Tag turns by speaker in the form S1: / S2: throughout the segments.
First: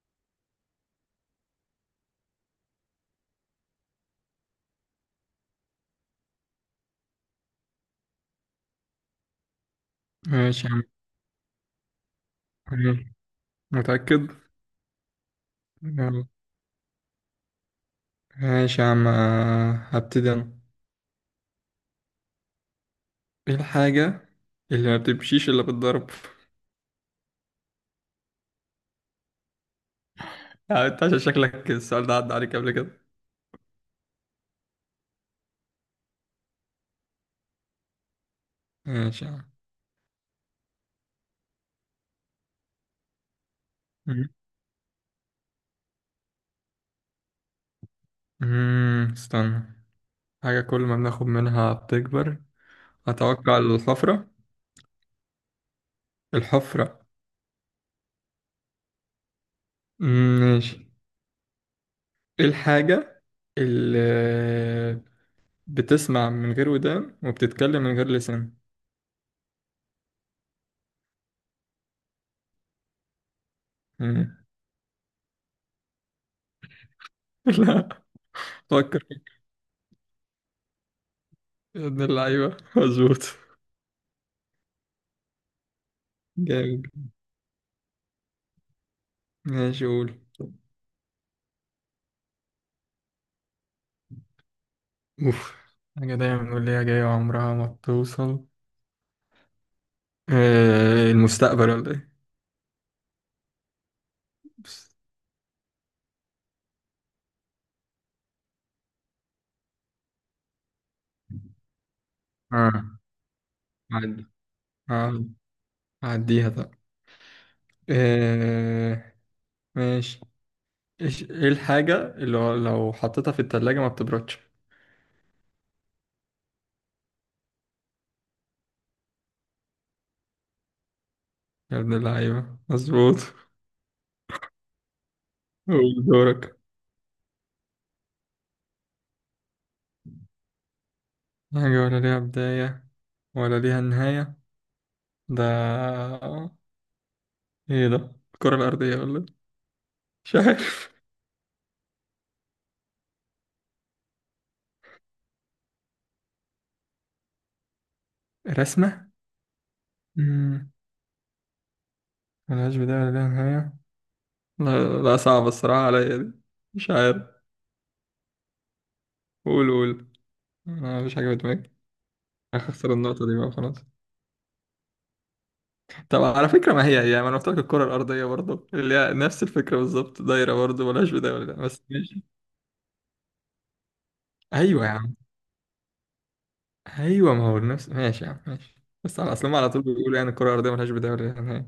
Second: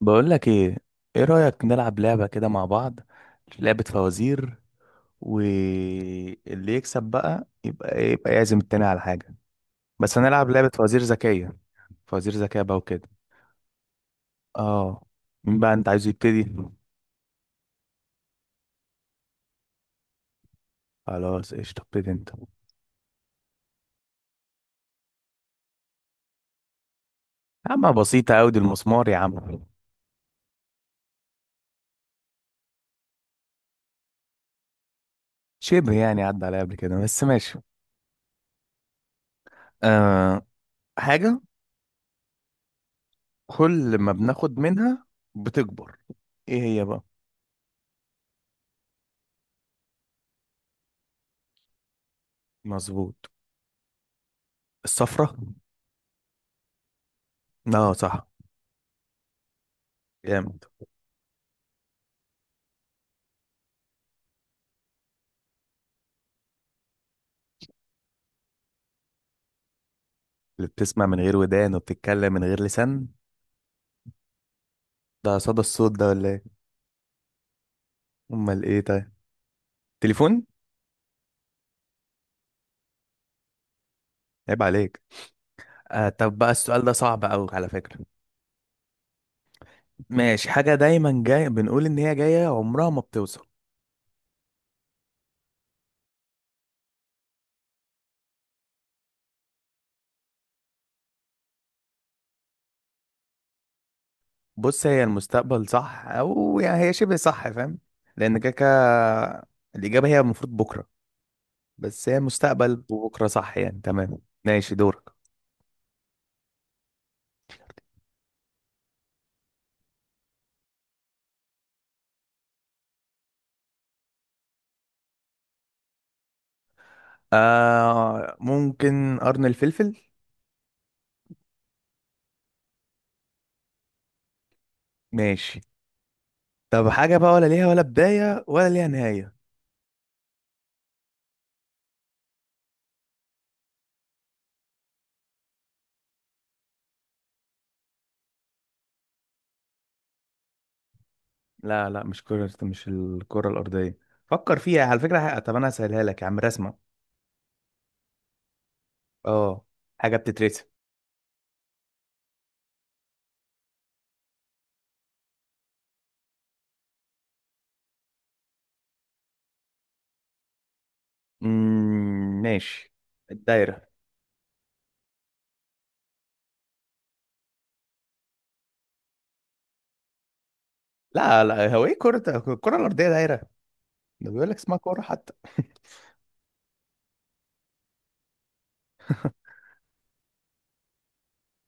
S1: بقول لك ايه؟ ايه رأيك نلعب لعبة كده مع بعض؟ لعبة فوازير. واللي يكسب بقى يبقى ايه، يبقى يعزم التاني على حاجة. بس هنلعب
S2: ماشي
S1: لعبة
S2: يا عم.
S1: فوازير ذكية. فوازير ذكية بقى وكده.
S2: تمام. متأكد؟
S1: اه. مين بقى انت عايز
S2: يلا.
S1: يبتدي؟
S2: ماشي يا عم هبتدي أنا.
S1: خلاص قشطة، ابتدي انت.
S2: إيه الحاجة اللي ما بتمشيش إلا بالضرب؟
S1: يا عم بسيطة اوي، دي المسمار يا عم.
S2: يعني أنت عشان شكلك السؤال ده عدى عليك قبل كده.
S1: شبه يعني عدى عليا قبل كده، بس ماشي.
S2: ماشي يا عم.
S1: آه. حاجة كل ما
S2: مم.
S1: بناخد منها بتكبر. ايه هي بقى؟
S2: استنى. حاجة كل ما بناخد منها بتكبر.
S1: مظبوط.
S2: أتوقع الحفرة.
S1: الصفرة.
S2: الحفرة.
S1: اه صح. جامد.
S2: ماشي. إيه الحاجة اللي بتسمع من غير ودان وبتتكلم من غير لسان؟
S1: اللي بتسمع من غير ودان وبتتكلم من غير لسان.
S2: مم.
S1: ده صدى الصوت ده ولا ايه؟
S2: لا.
S1: امال ايه
S2: فكر.
S1: طيب؟ تليفون.
S2: يا ابن اللعيبة مظبوط.
S1: عيب عليك. آه، طب بقى
S2: جامد.
S1: السؤال ده صعب قوي على فكرة.
S2: ماشي قول.
S1: ماشي. حاجة دايما جاي بنقول ان هي جاية، عمرها ما بتوصل.
S2: اوف. حاجة دايما نقول ليها جاية عمرها ما بتوصل. المستقبل ولا ايه؟
S1: بص،
S2: بس.
S1: هي المستقبل صح، او يعني هي شبه صح، فاهم؟ لان كده كده الإجابة هي المفروض بكرة. بس هي المستقبل
S2: اه،
S1: وبكرة صح يعني، تمام.
S2: عدي.
S1: ماشي دورك.
S2: اه، عديها طب. آه ماشي. ايه الحاجة اللي هو لو حطيتها في التلاجة ما بتبردش؟
S1: آه ممكن قرن الفلفل.
S2: يا ابن اللعيبة مظبوط.
S1: ماشي.
S2: قول دورك.
S1: طب حاجة بقى ولا ليها ولا بداية ولا ليها نهاية.
S2: حاجة ولا ليها بداية ولا ليها نهاية. ده ايه ده؟ الكرة الأرضية ولا إيه؟ مش عارف.
S1: لا لا، مش كرة، مش الكرة الأرضية. فكر فيها على فكرة. طب أنا هسهلها لك يا عم، رسمة.
S2: رسمة؟
S1: اه. حاجة بتترسم.
S2: مم، ملهاش بداية ولا ليها نهاية. لا، لا صعب الصراحة عليا دي. مش عارف. قول قول. أنا مش حاجة بدماغي.
S1: ماشي.
S2: هخسر النقطة دي بقى خلاص.
S1: الدايرة.
S2: طب على فكرة ما هي هي ما أنا قلت لك الكرة الأرضية برضه اللي هي نفس الفكرة بالظبط دايرة برضه ملهاش بداية
S1: لا
S2: ولا لأ،
S1: لا،
S2: بس
S1: هو ايه
S2: ماشي.
S1: كرة؟ الكرة الأرضية دايرة. ده بيقول لك اسمها
S2: أيوه يا
S1: كرة
S2: عم.
S1: حتى
S2: أيوه ما هو نفس، ماشي يا عم ماشي. بس على أصل هما على طول بيقولوا يعني الكرة الأرضية ملهاش بداية ولا نهاية.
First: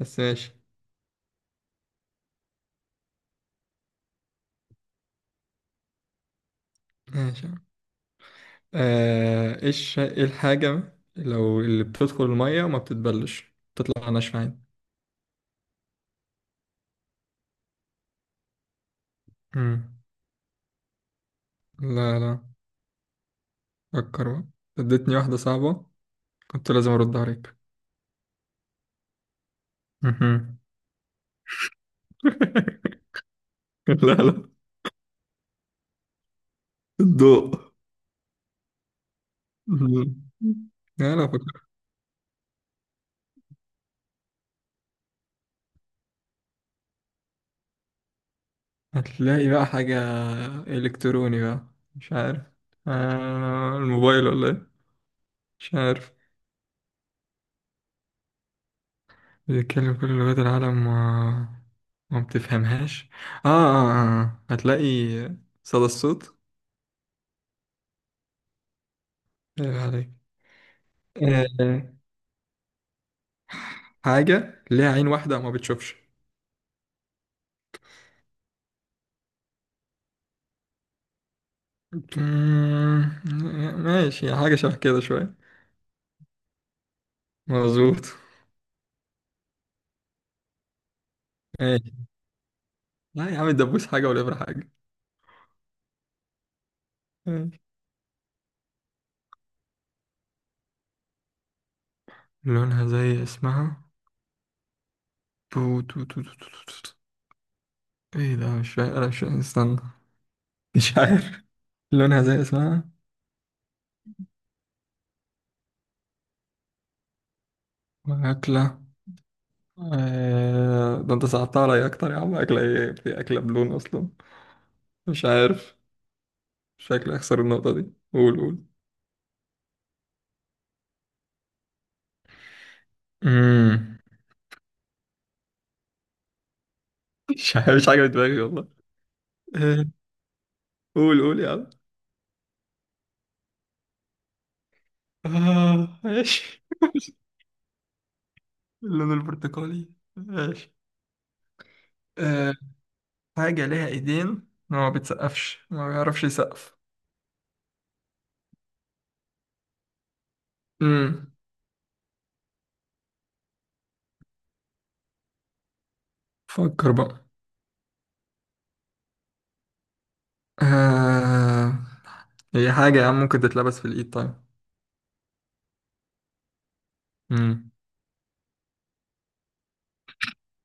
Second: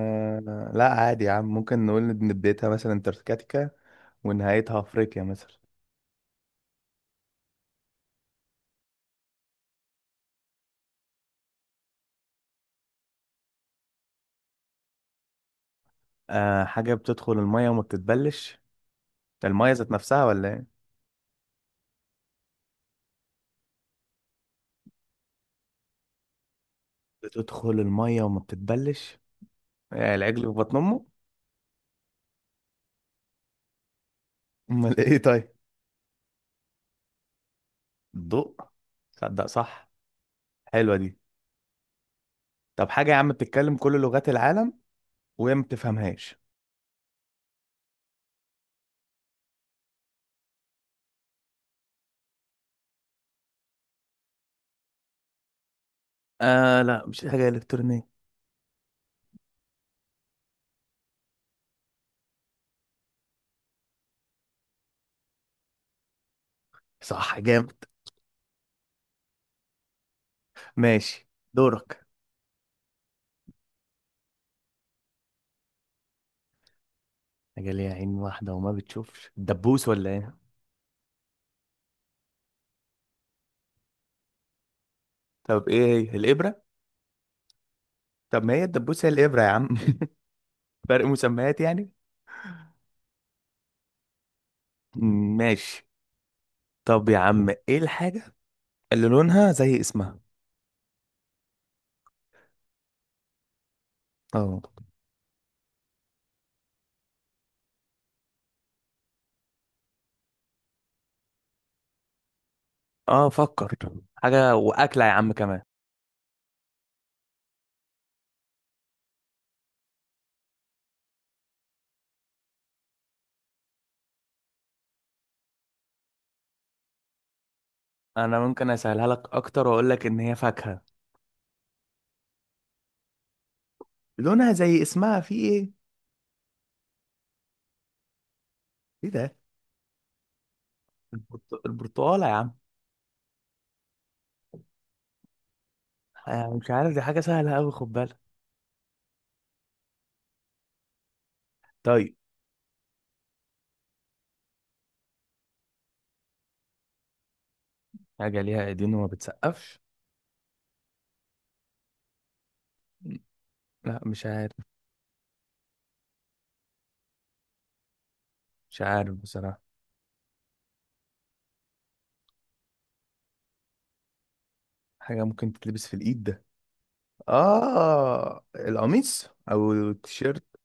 S2: بس ماشي.
S1: لا، عادي يا عم، ممكن نقول إن بدايتها مثلا انتاركتيكا. ونهايتها أفريقيا مثلا.
S2: ماشي يا عم. آه، إيش إيه الحاجة لو اللي بتدخل المية وما بتتبلش تطلع ناشفة عادي؟
S1: آه، حاجة بتدخل المية وما بتتبلش. ده المية ذات
S2: مم.
S1: نفسها ولا ايه؟
S2: لا لا فكر بقى. اديتني واحدة صعبة. كنت لازم أرد عليك.
S1: بتدخل المية وما بتتبلش. يعني العجل في
S2: مهم.
S1: بطن أمه؟
S2: لا لا.
S1: أمال ايه طيب؟
S2: الضوء.
S1: الضوء. تصدق صح.
S2: مهم.
S1: حلوة
S2: لا
S1: دي.
S2: لا فكر.
S1: طب حاجة يا عم بتتكلم كل لغات العالم وهي ما بتفهمهاش.
S2: هتلاقي بقى حاجة إلكتروني بقى. مش عارف. الموبايل ولا إيه؟ مش عارف.
S1: آه لا، مش حاجة إلكترونية.
S2: بيتكلم كل لغات العالم وما ما بتفهمهاش. هتلاقي. صدى الصوت.
S1: صح، جامد.
S2: ايه عليك.
S1: ماشي
S2: آه
S1: دورك.
S2: حاجة ليها عين واحدة وما بتشوفش؟
S1: حاجة ليها عين واحدة وما بتشوفش، الدبوس ولا ايه؟
S2: مم، ماشي. حاجة شبه كده شوية.
S1: طب ايه هي؟ الإبرة.
S2: مظبوط.
S1: طب ما هي الدبوس هي الإبرة يا عم فرق مسميات يعني.
S2: ماشي. لا يا عم الدبوس حاجة والإبرة حاجة.
S1: ماشي. طب يا عم،
S2: ماشي.
S1: ايه الحاجة اللي لونها زي اسمها؟
S2: لونها زي اسمها.
S1: اه.
S2: بو تو تو تو تو تو تو. ايه ده؟ مش فاهم انا، مش فاهم، استنى. مش عارف. لونها زي اسمها.
S1: اه فكر. حاجة وأكلة يا عم كمان.
S2: وأكلة. ده انت صعبتها عليا أكتر يا عم. أكلة ايه؟ في أكلة بلون أصلا؟ مش عارف. شكلي أخسر النقطة دي. قول
S1: انا
S2: قول.
S1: ممكن اسهلها لك اكتر واقول لك ان هي فاكهة.
S2: مم.
S1: لونها زي اسمها، في ايه؟
S2: مش عارف. مش حاجة في دماغي والله.
S1: ايه ده؟
S2: آه، قول قول يا عم.
S1: البرتقاله يا عم. آه،
S2: ماشي.
S1: مش عارف، دي حاجه سهله قوي، خد بالك.
S2: اللون البرتقالي. ماشي.
S1: طيب.
S2: حاجة ليها ايدين ما بتسقفش، ما بيعرفش يسقف؟
S1: حاجه ليها ايدين وما بتسقفش.
S2: امم
S1: لا مش عارف.
S2: فكر بقى.
S1: مش عارف بصراحه.
S2: آه... هي حاجة يا عم ممكن تتلبس في الايد طيب؟
S1: حاجه ممكن تتلبس في الايد، ده
S2: امم.
S1: اه القميص او التيشيرت.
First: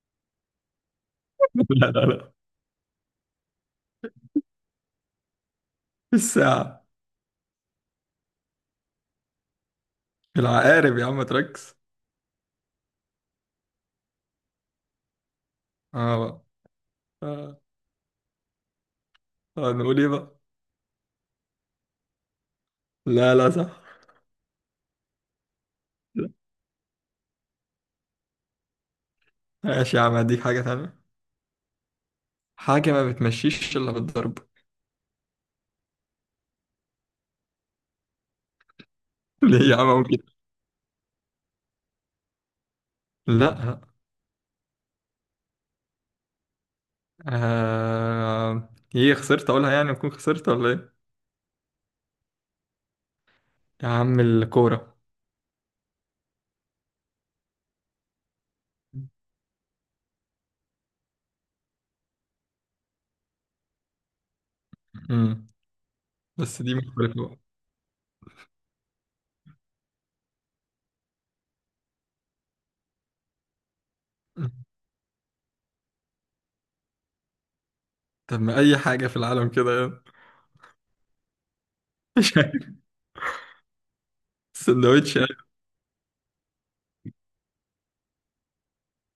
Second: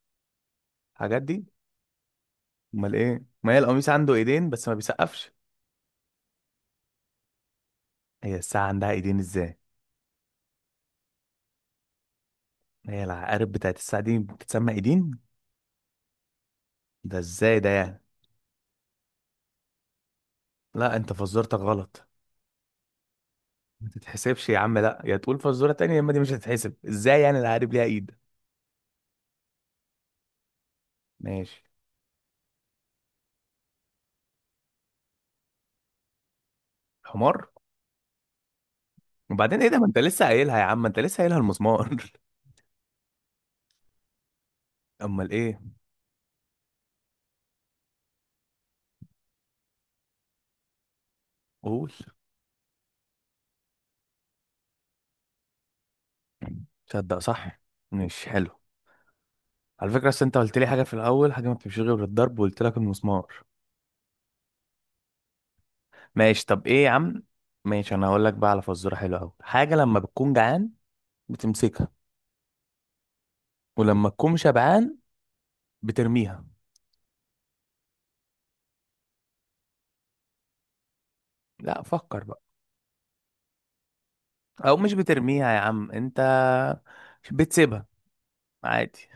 S1: الحاجات دي.
S2: لا لا لا.
S1: امال ايه؟ ما هي القميص عنده ايدين بس ما بيسقفش.
S2: الساعة.
S1: هي الساعه عندها ايدين ازاي؟
S2: العقارب يا عم تركز.
S1: هي العقارب بتاعت الساعه دي بتتسمى ايدين؟
S2: اه بقى.
S1: ده ازاي
S2: آه.
S1: ده يعني.
S2: آه. نقول ايه بقى؟
S1: لا انت فزرتك غلط.
S2: لا لا صح.
S1: ما تتحسبش يا عم، لا، يا تقول فزوره تانية يا اما دي
S2: لا.
S1: مش هتتحسب، ازاي يعني العقارب ليها ايد.
S2: ماشي يا عم هديك حاجة تانية.
S1: ماشي.
S2: حاجة ما بتمشيش إلا بالضرب.
S1: حمار. وبعدين ايه
S2: ليه يا
S1: ده، ما
S2: عم
S1: انت
S2: أقول كده؟
S1: لسه قايلها يا عم، انت لسه قايلها المسمار
S2: لا.
S1: امال ايه؟
S2: ايه، خسرت أقولها يعني؟ أكون خسرت ولا ايه؟
S1: قول.
S2: يا عم الكورة.
S1: تصدق صح. مش حلو. على فكره، اصل انت قلت لي حاجه في الاول، حاجه ما بتمشيش غير بالضرب، وقلت لك المسمار.
S2: امم.
S1: ماشي،
S2: بس
S1: طب
S2: دي
S1: ايه يا
S2: مختلفة
S1: عم.
S2: بقى.
S1: ماشي، انا هقول لك بقى على فزوره حلوه قوي. حاجه لما بتكون جعان بتمسكها، ولما تكون شبعان بترميها.
S2: طب ما أي حاجة في العالم كده يعني.
S1: لا فكر
S2: مش
S1: بقى.
S2: عارف.
S1: او مش
S2: سندوتش يعني؟
S1: بترميها يا عم انت، بتسيبها عادي.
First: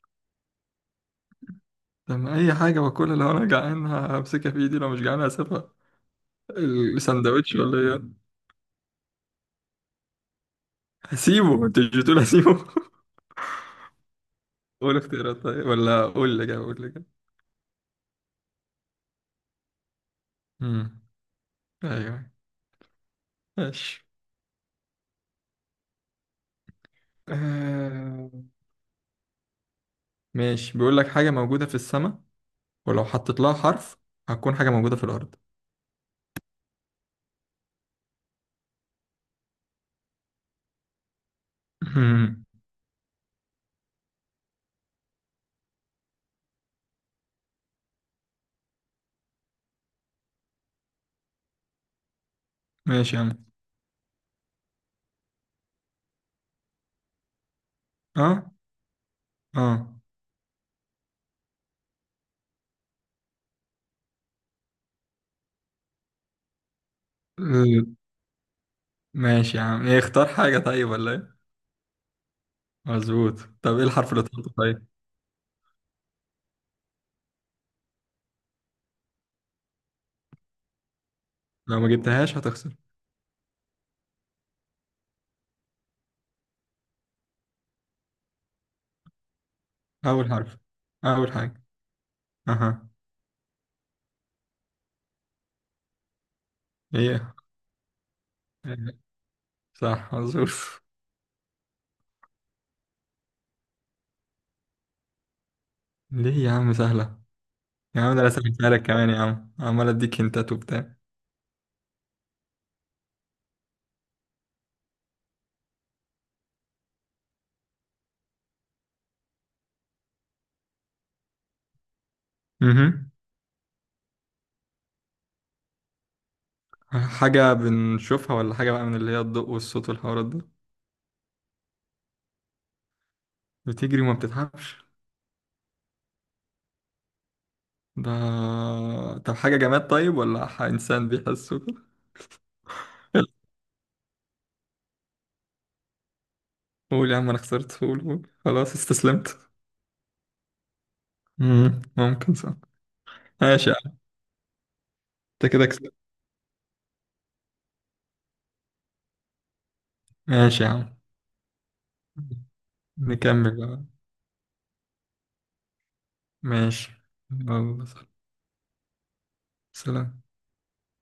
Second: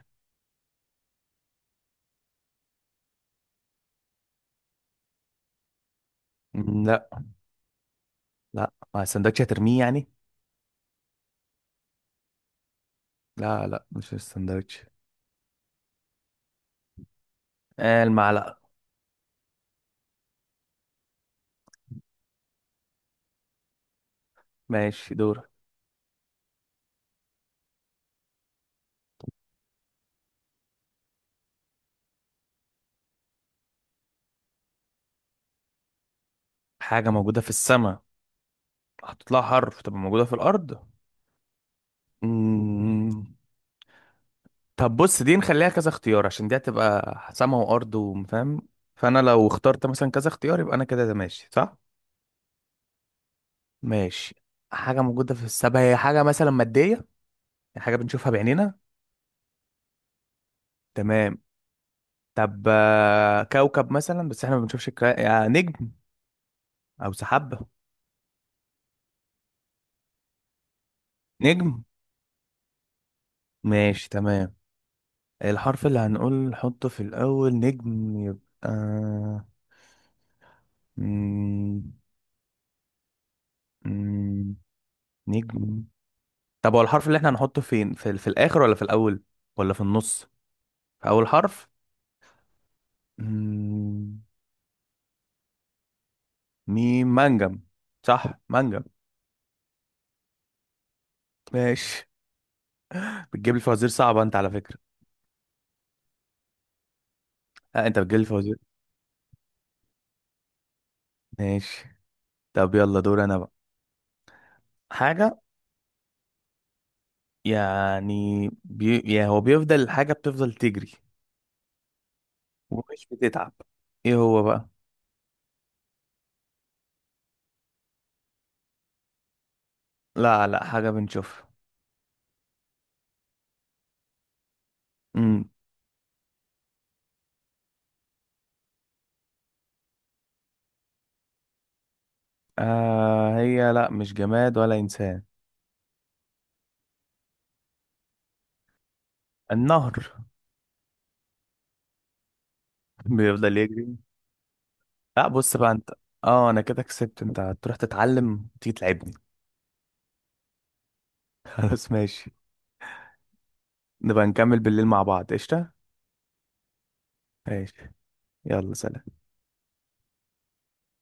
S2: طب ما أي حاجة باكلها، لو أنا جعان همسكها في إيدي، لو مش جعان هسيبها.
S1: مم، لا.
S2: السندوتش ولا إيه يعني؟
S1: لا، مع السندوتش هترميه يعني.
S2: هسيبه؟ أنت مش بتقول هسيبه؟
S1: لا لا، مش السندوتش.
S2: قول اختيارات طيب، ولا قول اللي جاي، قول اللي جاي.
S1: آه المعلقة.
S2: امم أيوه. ماشي.
S1: ماشي دور.
S2: آه، ماشي. بيقول لك حاجة موجودة في السماء، ولو حطيت لها حرف هتكون حاجة موجودة في الأرض.
S1: حاجة موجودة في السماء، هتطلع حرف تبقى موجودة في الأرض.
S2: مم.
S1: مم. طب بص، دي نخليها كذا اختيار، عشان دي هتبقى سما وأرض وفاهم. فأنا لو اخترت مثلا كذا اختيار يبقى أنا كده، ده ماشي صح؟
S2: ماشي يا عم.
S1: ماشي. حاجة موجودة في السماء، هي حاجة مثلا مادية. يعني حاجة بنشوفها
S2: أه.
S1: بعينينا.
S2: أه.
S1: تمام. طب آه، كوكب مثلا، بس احنا ما بنشوفش يعني نجم. أو سحابة.
S2: ال- ماشي يا عم إيه، اختار حاجة طيب ولا إيه؟
S1: نجم.
S2: مظبوط. طب ايه
S1: ماشي
S2: الحرف اللي طلعته
S1: تمام.
S2: طيب؟
S1: الحرف اللي هنقول نحطه في الأول، نجم يبقى
S2: لو ما
S1: مم...
S2: جبتهاش هتخسر.
S1: مم... نجم. طب هو الحرف اللي احنا هنحطه فين، في الآخر ولا في الأول، ولا في النص؟
S2: اول حرف.
S1: في أول
S2: اول حاجه.
S1: حرف.
S2: اها.
S1: مم... ميم
S2: ايه.
S1: منجم. صح، منجم.
S2: إيه. صح مظبوط.
S1: ماشي. بتجيب لي فوازير صعبة أنت على فكرة.
S2: ليه يا عم سهله؟
S1: لا، أنت
S2: يا عم
S1: بتجيب
S2: ده
S1: لي
S2: انا
S1: فوازير.
S2: سهلتها لك كمان يا عم عمال اديك هنتات وبتاع.
S1: ماشي، طب يلا دور أنا بقى. حاجة، يعني هو بيفضل، الحاجة بتفضل تجري ومش
S2: اها.
S1: بتتعب. ايه هو بقى؟
S2: حاجه بنشوفها، ولا حاجه بقى من اللي هي الضوء والصوت والحوارات
S1: لا
S2: ده؟
S1: لا، حاجة بنشوفها.
S2: بتجري وما بتتعبش.
S1: امم
S2: ده طب حاجه جماد طيب، ولا انسان بيحس وكده؟
S1: آه، هي لا، مش جماد ولا إنسان.
S2: قول يا عم انا خسرت. قول قول خلاص استسلمت.
S1: النهر.
S2: مم. ممكن صح.
S1: بيفضل
S2: ماشي يا عم.
S1: يجري. لا
S2: انت
S1: بص
S2: كده
S1: بقى انت.
S2: كسبت.
S1: اه انا كده كسبت، انت هتروح تتعلم تيجي تلعبني.
S2: ماشي يا عم.
S1: خلاص ماشي.
S2: نكمل بقى.
S1: نبقى نكمل بالليل مع بعض، قشطة.
S2: ماشي.
S1: ماشي.
S2: يلا.
S1: يلا سلام.
S2: سلام.